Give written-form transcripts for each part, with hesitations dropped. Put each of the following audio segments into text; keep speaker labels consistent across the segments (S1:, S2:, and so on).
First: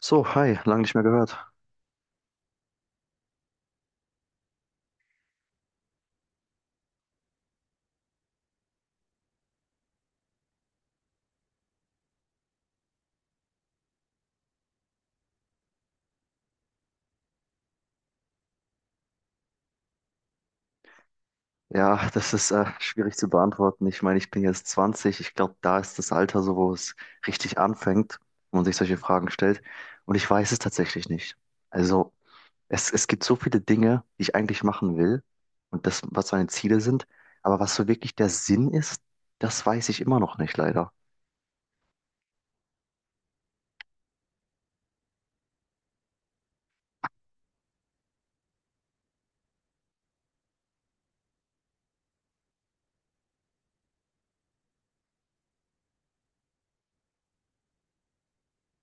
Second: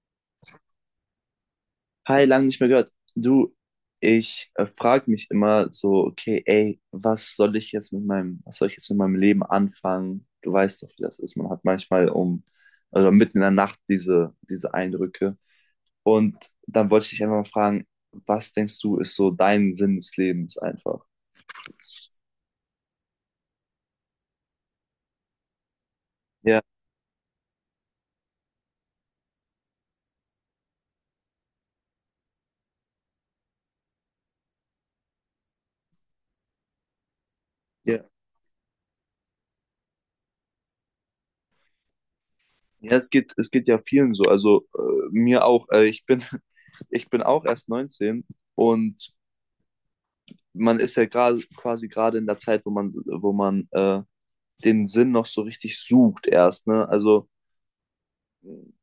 S1: So, hi, lange nicht mehr gehört.
S2: Hi, lange nicht mehr gehört. Du, ich frage mich immer so, okay, ey, was soll ich jetzt mit meinem Leben anfangen? Du weißt doch, wie das ist. Man hat manchmal, also mitten in der Nacht diese Eindrücke. Und dann wollte ich dich einfach mal fragen, was denkst du, ist so dein Sinn des Lebens einfach?
S1: Ja, das ist schwierig zu beantworten. Ich meine, ich bin jetzt 20. Ich glaube, da ist das Alter so,
S2: Ja,
S1: wo es richtig anfängt, wo man sich solche Fragen stellt. Und ich weiß es tatsächlich nicht. Also, es gibt so viele Dinge, die ich eigentlich machen will, und das, was meine Ziele sind. Aber was so
S2: ja.
S1: wirklich der Sinn ist, das weiß ich immer noch nicht, leider.
S2: Ja, es geht ja vielen so. Also mir auch. Ich bin auch erst 19 und man ist ja gerade quasi gerade in der Zeit, wo man den Sinn noch so richtig sucht erst. Ne? Also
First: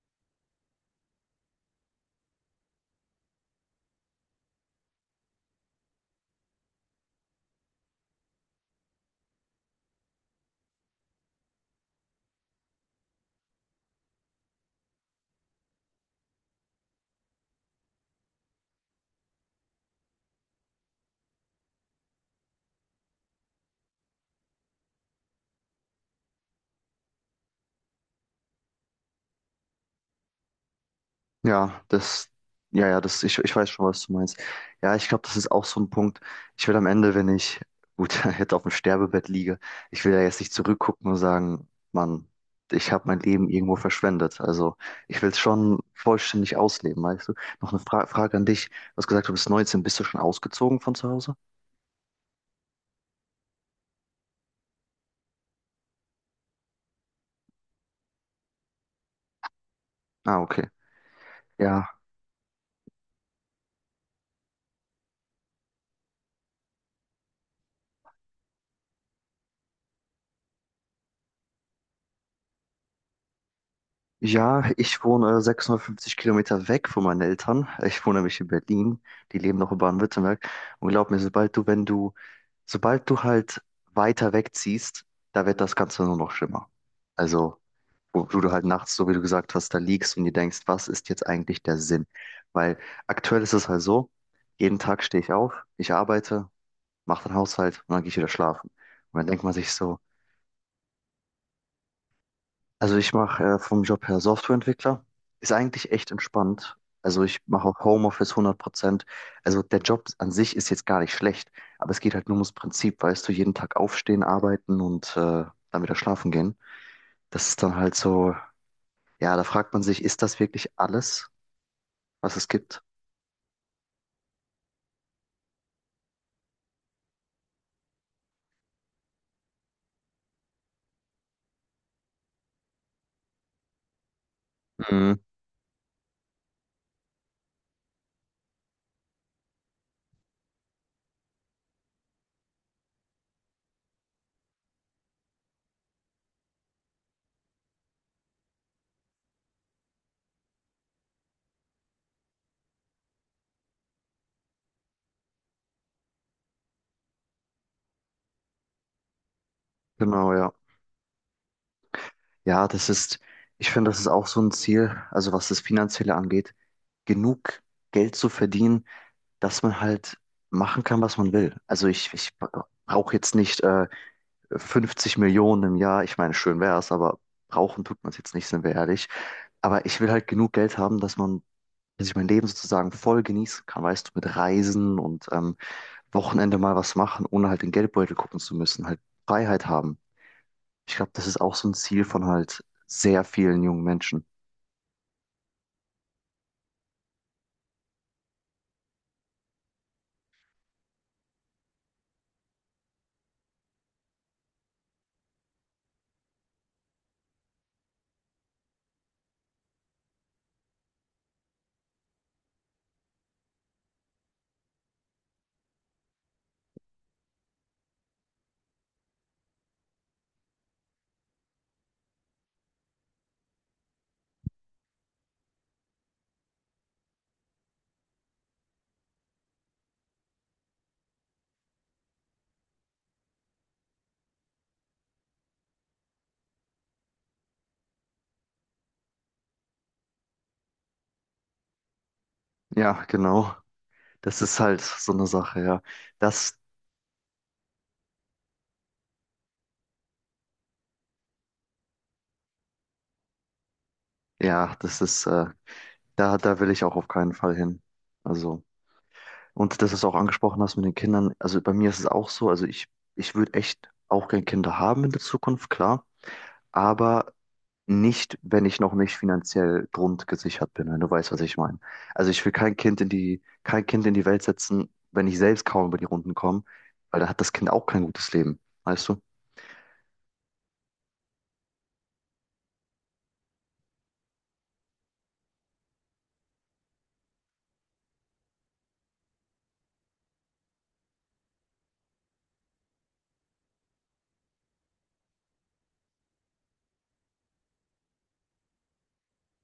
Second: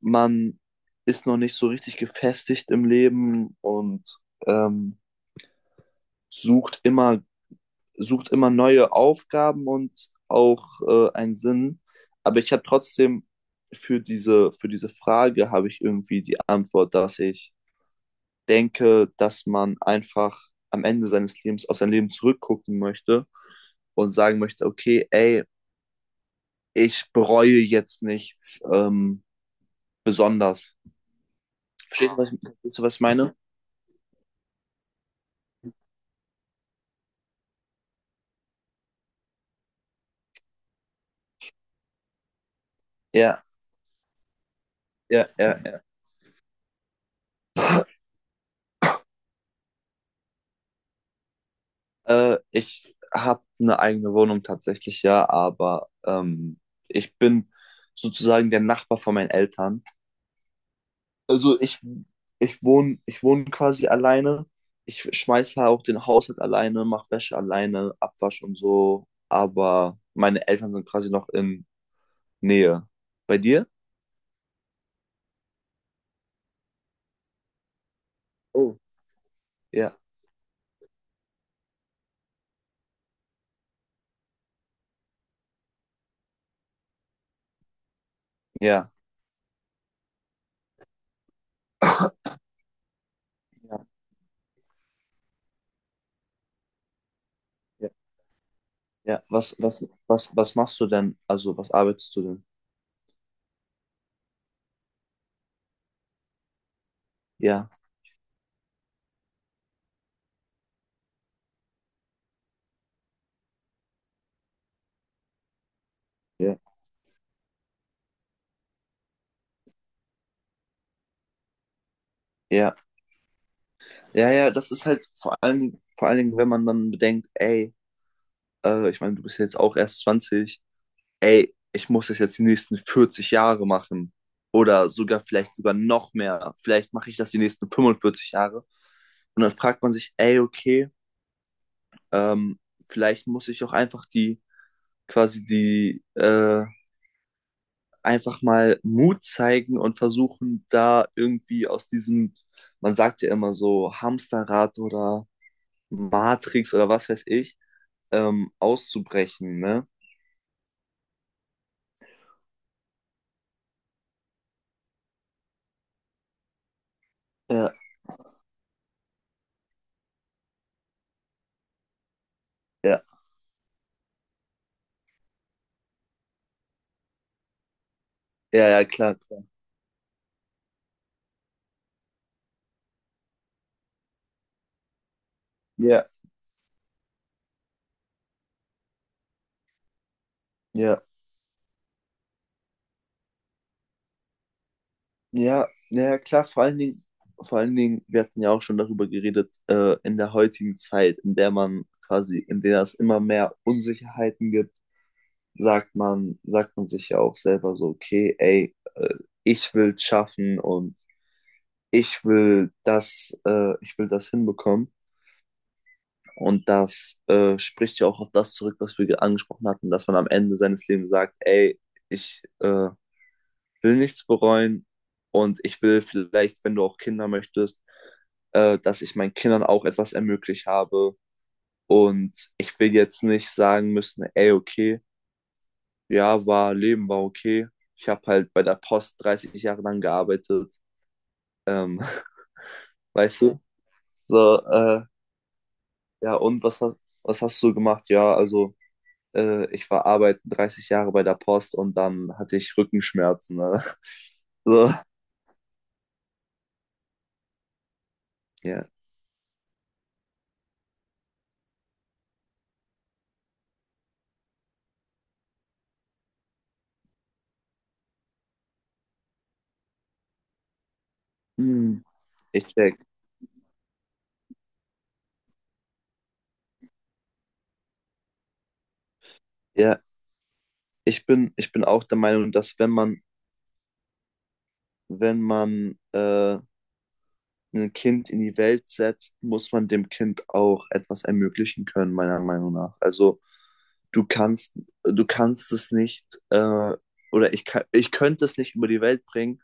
S2: man ist noch nicht so richtig gefestigt im Leben und ähm, sucht immer, sucht immer neue Aufgaben und auch einen Sinn. Aber ich habe trotzdem für diese Frage habe ich irgendwie die Antwort, dass ich denke, dass man einfach am Ende seines Lebens auf sein Leben zurückgucken möchte und sagen möchte, okay, ey, ich bereue jetzt nichts besonders.
S1: Ja, das,
S2: Verstehst du,
S1: ja,
S2: was
S1: ja,
S2: ich
S1: das,
S2: meine?
S1: ich, ich weiß schon, was du meinst. Ja, ich glaube, das ist auch so ein Punkt. Ich will am Ende, wenn ich, gut, jetzt auf dem Sterbebett liege, ich will ja jetzt nicht zurückgucken und sagen, Mann, ich habe mein
S2: Ja,
S1: Leben irgendwo verschwendet. Also ich will
S2: ja,
S1: es
S2: ja,
S1: schon
S2: ja.
S1: vollständig ausleben, weißt du? Noch eine Frage an dich. Du hast gesagt, du bist 19, bist du schon ausgezogen von zu Hause?
S2: Ich habe eine eigene Wohnung tatsächlich, ja, aber ich bin sozusagen der Nachbar von meinen Eltern.
S1: Ah, okay.
S2: Also ich,
S1: Ja,
S2: ich wohne quasi alleine. Ich schmeiße auch den Haushalt alleine, mache Wäsche alleine, Abwasch und so. Aber meine Eltern sind quasi noch in Nähe. Bei dir?
S1: ja, ich wohne 650 Kilometer weg von meinen Eltern. Ich wohne nämlich in
S2: Oh.
S1: Berlin. Die leben noch in
S2: Ja,
S1: Baden-Württemberg. Und glaub mir, sobald du, wenn du, sobald du halt weiter wegziehst, da wird das Ganze nur noch schlimmer. Also, wo du halt
S2: ja,
S1: nachts, so wie du gesagt hast, da liegst und dir denkst, was ist jetzt eigentlich der Sinn? Weil aktuell ist es
S2: ja,
S1: halt so, jeden Tag stehe ich auf, ich arbeite, mache den Haushalt
S2: ja,
S1: und dann gehe ich wieder schlafen. Und
S2: ja.
S1: dann denkt man sich so,
S2: Was machst du denn? Also, was arbeitest du denn?
S1: also ich mache vom Job her Softwareentwickler. Ist eigentlich echt entspannt. Also ich mache
S2: Ja.
S1: auch Homeoffice 100%. Also der Job an sich ist jetzt gar nicht schlecht, aber es geht halt nur ums Prinzip, weißt du, jeden Tag aufstehen, arbeiten und dann wieder schlafen gehen.
S2: Ja,
S1: Das ist dann halt so, ja, da fragt man sich, ist das wirklich alles, was es
S2: ja,
S1: gibt?
S2: ja, ja, das ist halt vor allen Dingen, wenn man dann bedenkt, ey, ich meine, du bist ja jetzt auch erst 20, ey, ich muss das jetzt die nächsten 40 Jahre machen oder
S1: Mhm.
S2: sogar noch mehr, vielleicht mache ich das die nächsten 45 Jahre und dann fragt man sich, ey, okay, ähm, vielleicht muss ich auch quasi einfach mal Mut zeigen und versuchen, da irgendwie aus diesem, man sagt ja immer so, Hamsterrad oder Matrix oder was weiß ich, auszubrechen, ne?
S1: Genau, ja. Ja, das ist, ich finde, das ist auch so ein Ziel, also was das Finanzielle angeht, genug
S2: Ja,
S1: Geld zu verdienen, dass man halt machen kann, was man will. Also ich
S2: ja,
S1: brauche jetzt nicht 50 Millionen im Jahr. Ich meine, schön wäre es, aber brauchen tut man es jetzt nicht, sind
S2: ja,
S1: wir
S2: ja,
S1: ehrlich.
S2: klar, klar.
S1: Aber ich will halt genug Geld haben, dass man, dass ich mein Leben sozusagen voll genießen kann, weißt du, mit Reisen und
S2: Ja,
S1: Wochenende mal was machen, ohne halt den Geldbeutel gucken zu müssen, halt Freiheit haben. Ich
S2: ja,
S1: glaube, das ist auch so ein Ziel von halt sehr vielen jungen Menschen.
S2: ja, ja, klar, vor allen Dingen, wir hatten ja auch schon darüber geredet, in der heutigen Zeit, in der man quasi, in der es immer mehr Unsicherheiten gibt, sagt man sich ja auch selber so, okay, ey, ich will schaffen und ich will ich will das hinbekommen. Und das spricht ja auch auf das zurück, was wir angesprochen hatten, dass man am Ende seines Lebens sagt, ey, ich will nichts bereuen und ich will vielleicht, wenn du auch Kinder möchtest, dass ich meinen Kindern auch etwas ermöglicht habe. Und ich will jetzt nicht sagen müssen, ey, okay, Leben war okay. Ich habe halt bei der Post 30 Jahre lang gearbeitet. Ähm,
S1: Ja,
S2: weißt
S1: genau.
S2: du?
S1: Das ist
S2: So,
S1: halt
S2: äh,
S1: so eine Sache, ja.
S2: ja,
S1: Das,
S2: und was hast du gemacht? Ja, also äh, ich war arbeiten 30 Jahre bei der Post und dann hatte ich Rückenschmerzen. Ne?
S1: ja,
S2: So,
S1: das ist da, da will ich auch auf keinen Fall hin. Also,
S2: ja.
S1: und dass du es auch angesprochen hast mit den Kindern, also bei mir ist es auch so, also ich würde echt auch gerne Kinder haben in der Zukunft, klar, aber nicht, wenn ich noch nicht finanziell grundgesichert bin, wenn du weißt, was ich meine.
S2: Hm.
S1: Also ich will
S2: Ich
S1: kein
S2: check.
S1: Kind in die, kein Kind in die Welt setzen, wenn ich selbst kaum über die Runden komme, weil da hat das Kind auch kein gutes Leben, weißt du?
S2: Ja, ich bin auch der Meinung, dass wenn man ein Kind in die Welt setzt, muss man dem Kind auch etwas ermöglichen können, meiner Meinung nach. Also du kannst, du kannst es nicht, oder ich könnte es nicht über die Welt bringen,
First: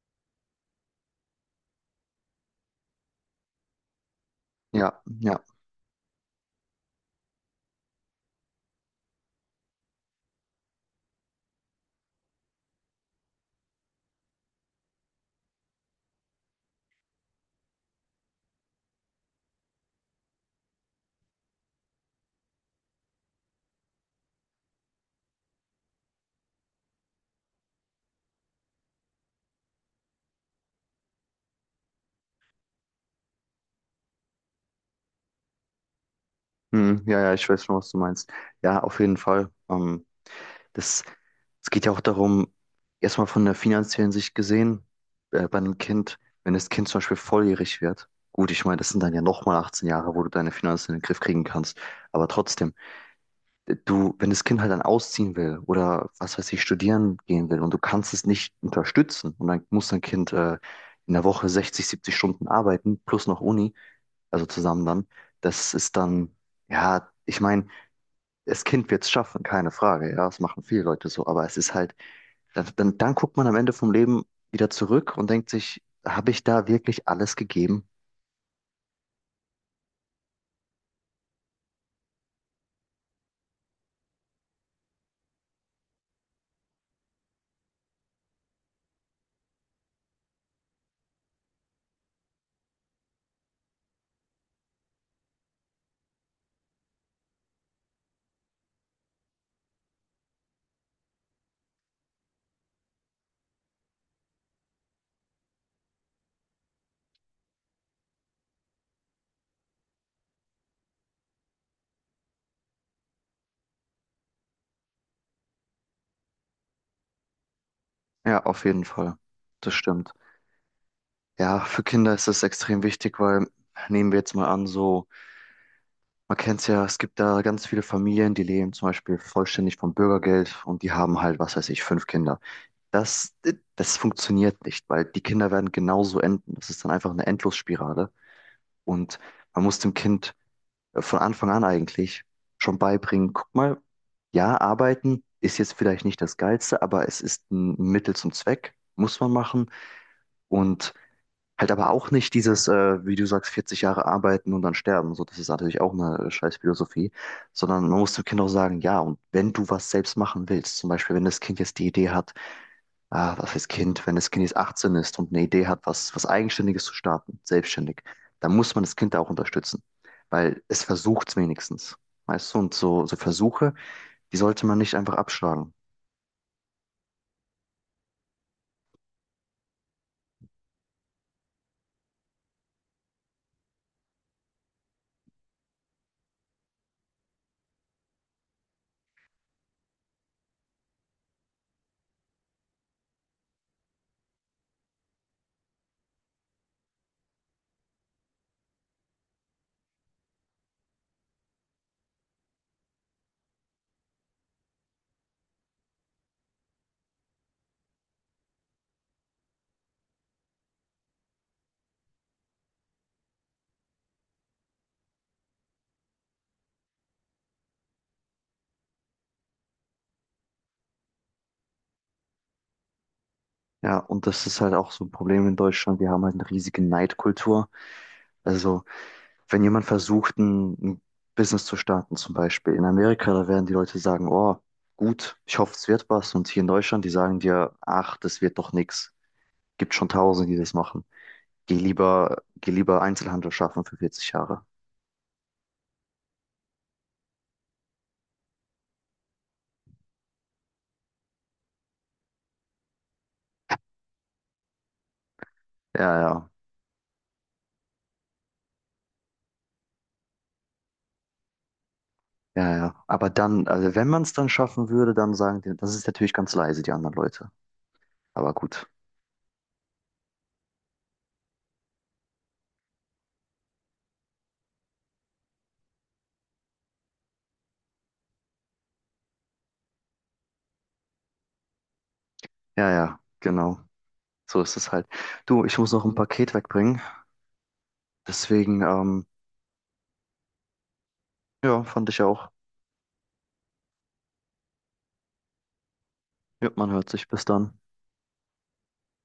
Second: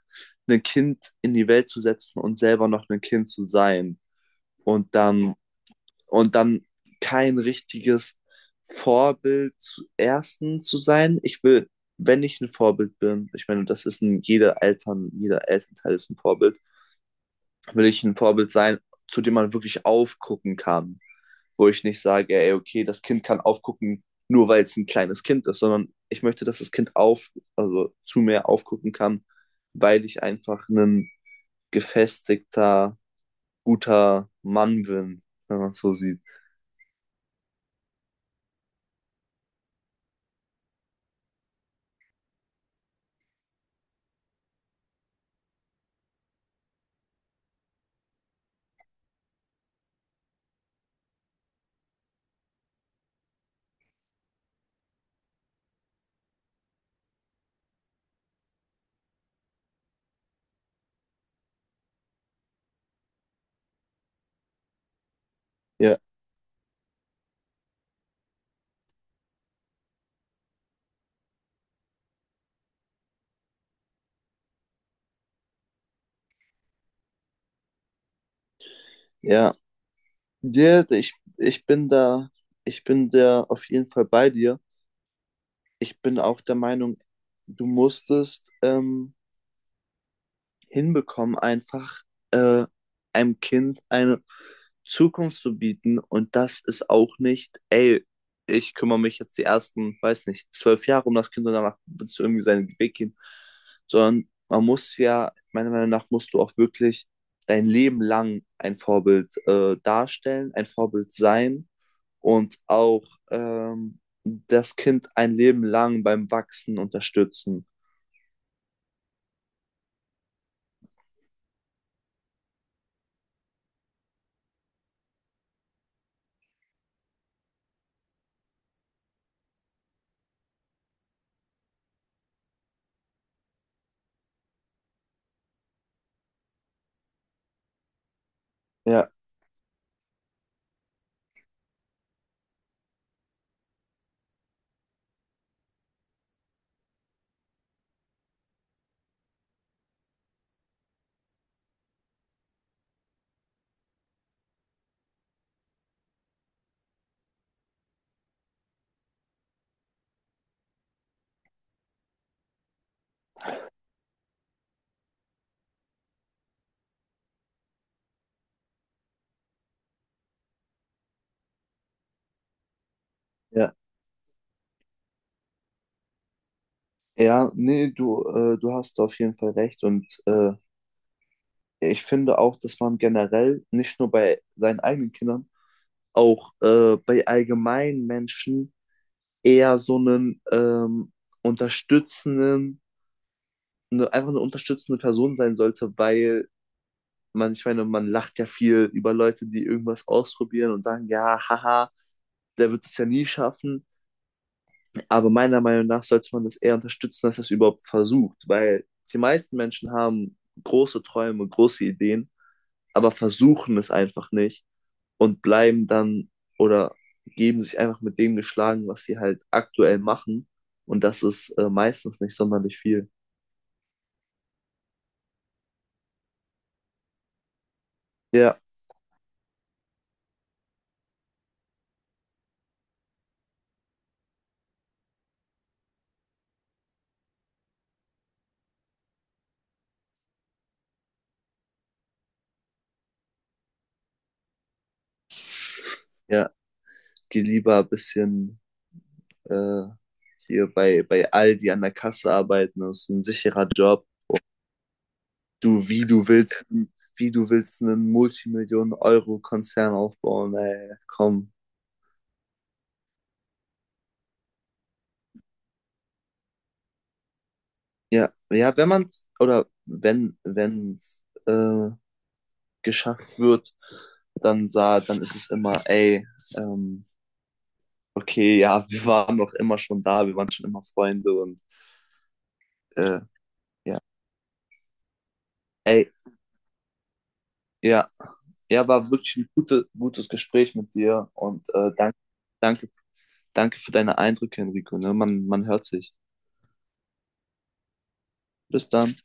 S2: ein Kind in die Welt zu setzen und selber noch ein Kind zu sein. Und
S1: Ja,
S2: dann
S1: ja.
S2: und dann kein richtiges Vorbild zu ersten zu sein. Ich will, wenn ich ein Vorbild bin, ich meine, das ist ein jeder Eltern, jeder Elternteil ist ein Vorbild, will ich ein Vorbild sein, zu dem man wirklich aufgucken kann, wo ich nicht sage, ey, okay, das Kind kann aufgucken, nur weil es ein kleines Kind ist, sondern ich möchte, dass das also zu mir aufgucken kann, weil ich einfach ein gefestigter, guter Mann bin, wenn man es so sieht.
S1: Hm, ja, ja, ich weiß schon, was du meinst. Ja, auf jeden Fall. Das, es geht ja auch darum, erstmal von der finanziellen Sicht gesehen, bei einem Kind, wenn das Kind zum Beispiel volljährig wird, gut, ich meine, das sind dann ja nochmal 18 Jahre, wo du deine Finanzen in den Griff kriegen kannst, aber trotzdem, du, wenn das Kind halt dann ausziehen will oder was weiß ich, studieren gehen will und du kannst es nicht unterstützen und dann muss dein Kind in der Woche 60, 70 Stunden arbeiten, plus noch Uni, also zusammen dann, das ist
S2: Ja,
S1: dann, ja, ich meine, das Kind wird es schaffen, keine Frage, ja, das machen viele Leute so, aber es ist halt dann guckt man am Ende vom Leben wieder zurück und denkt sich, habe ich da wirklich alles gegeben?
S2: ja, ja, ich bin da auf jeden Fall bei dir. Ich bin auch der Meinung, du musstest hinbekommen, einfach äh, einem Kind eine Zukunft zu bieten. Und das ist auch nicht, ey, ich kümmere mich jetzt die ersten, weiß nicht, 12 Jahre um das Kind und danach wird es irgendwie seinen Weg gehen. Sondern man muss ja, meiner Meinung nach, musst du auch wirklich dein Leben lang ein Vorbild darstellen, ein Vorbild sein und auch das Kind ein Leben lang beim Wachsen unterstützen.
S1: Ja, auf jeden Fall. Das stimmt. Ja, für Kinder ist das extrem wichtig, weil nehmen wir jetzt mal an, so, man kennt es ja, es gibt da ganz viele Familien, die leben zum Beispiel vollständig vom Bürgergeld und die haben halt, was weiß ich, fünf Kinder. Das, das funktioniert nicht, weil die Kinder werden genauso enden. Das ist dann einfach eine Endlosspirale,
S2: Ja,
S1: und man muss dem Kind von Anfang an eigentlich schon beibringen. Guck mal, ja, arbeiten ist jetzt vielleicht nicht das Geilste, aber es ist ein Mittel zum Zweck, muss man machen. Und halt aber auch nicht dieses, wie du sagst, 40 Jahre arbeiten und dann sterben. So, das ist natürlich auch eine scheiß Philosophie, sondern man muss dem Kind auch sagen, ja, und wenn du was selbst machen willst, zum Beispiel, wenn das Kind jetzt die Idee hat, ah, was heißt Kind, wenn das Kind jetzt 18 ist und eine Idee hat, was Eigenständiges zu starten, selbstständig, dann muss man das Kind da auch unterstützen, weil es versucht es wenigstens, weißt du, und so Versuche,
S2: ja.
S1: die sollte man nicht einfach abschlagen.
S2: Ja, nee, du, du hast auf jeden Fall recht. Und ich finde auch, dass man generell nicht nur bei seinen eigenen Kindern, auch bei allgemeinen Menschen eher so einen unterstützenden, ne, einfach eine unterstützende Person sein sollte, weil man, ich meine, man lacht ja viel über Leute, die irgendwas ausprobieren und sagen, ja, haha, der wird es ja nie schaffen. Aber meiner Meinung nach sollte man das eher unterstützen, als das überhaupt versucht, weil die meisten Menschen haben große Träume, große Ideen, aber versuchen es einfach nicht und bleiben dann oder geben sich einfach mit dem geschlagen, was sie halt aktuell machen. Und das ist meistens nicht sonderlich viel.
S1: Ja, und das ist halt auch so ein Problem in Deutschland, wir haben halt eine riesige Neidkultur.
S2: Ja,
S1: Also, wenn jemand versucht, ein Business zu starten, zum Beispiel in Amerika, da werden die Leute sagen, oh, gut, ich hoffe, es wird was. Und hier in Deutschland, die sagen dir, ach, das wird doch nichts. Gibt schon Tausende, die das machen. Geh lieber Einzelhandel schaffen für 40 Jahre.
S2: ja, geh lieber ein bisschen äh, hier bei Aldi an der Kasse arbeiten, das ist ein sicherer Job. Du,
S1: Ja, ja,
S2: wie du willst einen Multimillionen-Euro-Konzern aufbauen, ey, komm.
S1: ja, ja. Aber dann, also wenn man es dann schaffen würde, dann sagen die, das ist natürlich ganz leise, die anderen Leute.
S2: Ja,
S1: Aber
S2: ja,
S1: gut.
S2: wenn man, oder wenn es äh, geschafft wird, dann ist es immer, ey, ähm, okay, ja, wir waren doch immer schon da, wir waren schon immer Freunde und
S1: Ja, ja,
S2: äh,
S1: genau.
S2: ja,
S1: So ist es halt. Du, ich muss noch
S2: ey,
S1: ein Paket wegbringen.
S2: ja,
S1: Deswegen,
S2: ja, war wirklich ein gutes Gespräch mit dir und
S1: ja,
S2: äh,
S1: fand
S2: danke,
S1: ich auch.
S2: danke, danke für deine Eindrücke, Enrico, ne? Man hört sich.
S1: Ja, man hört sich. Bis dann.
S2: Bis dann.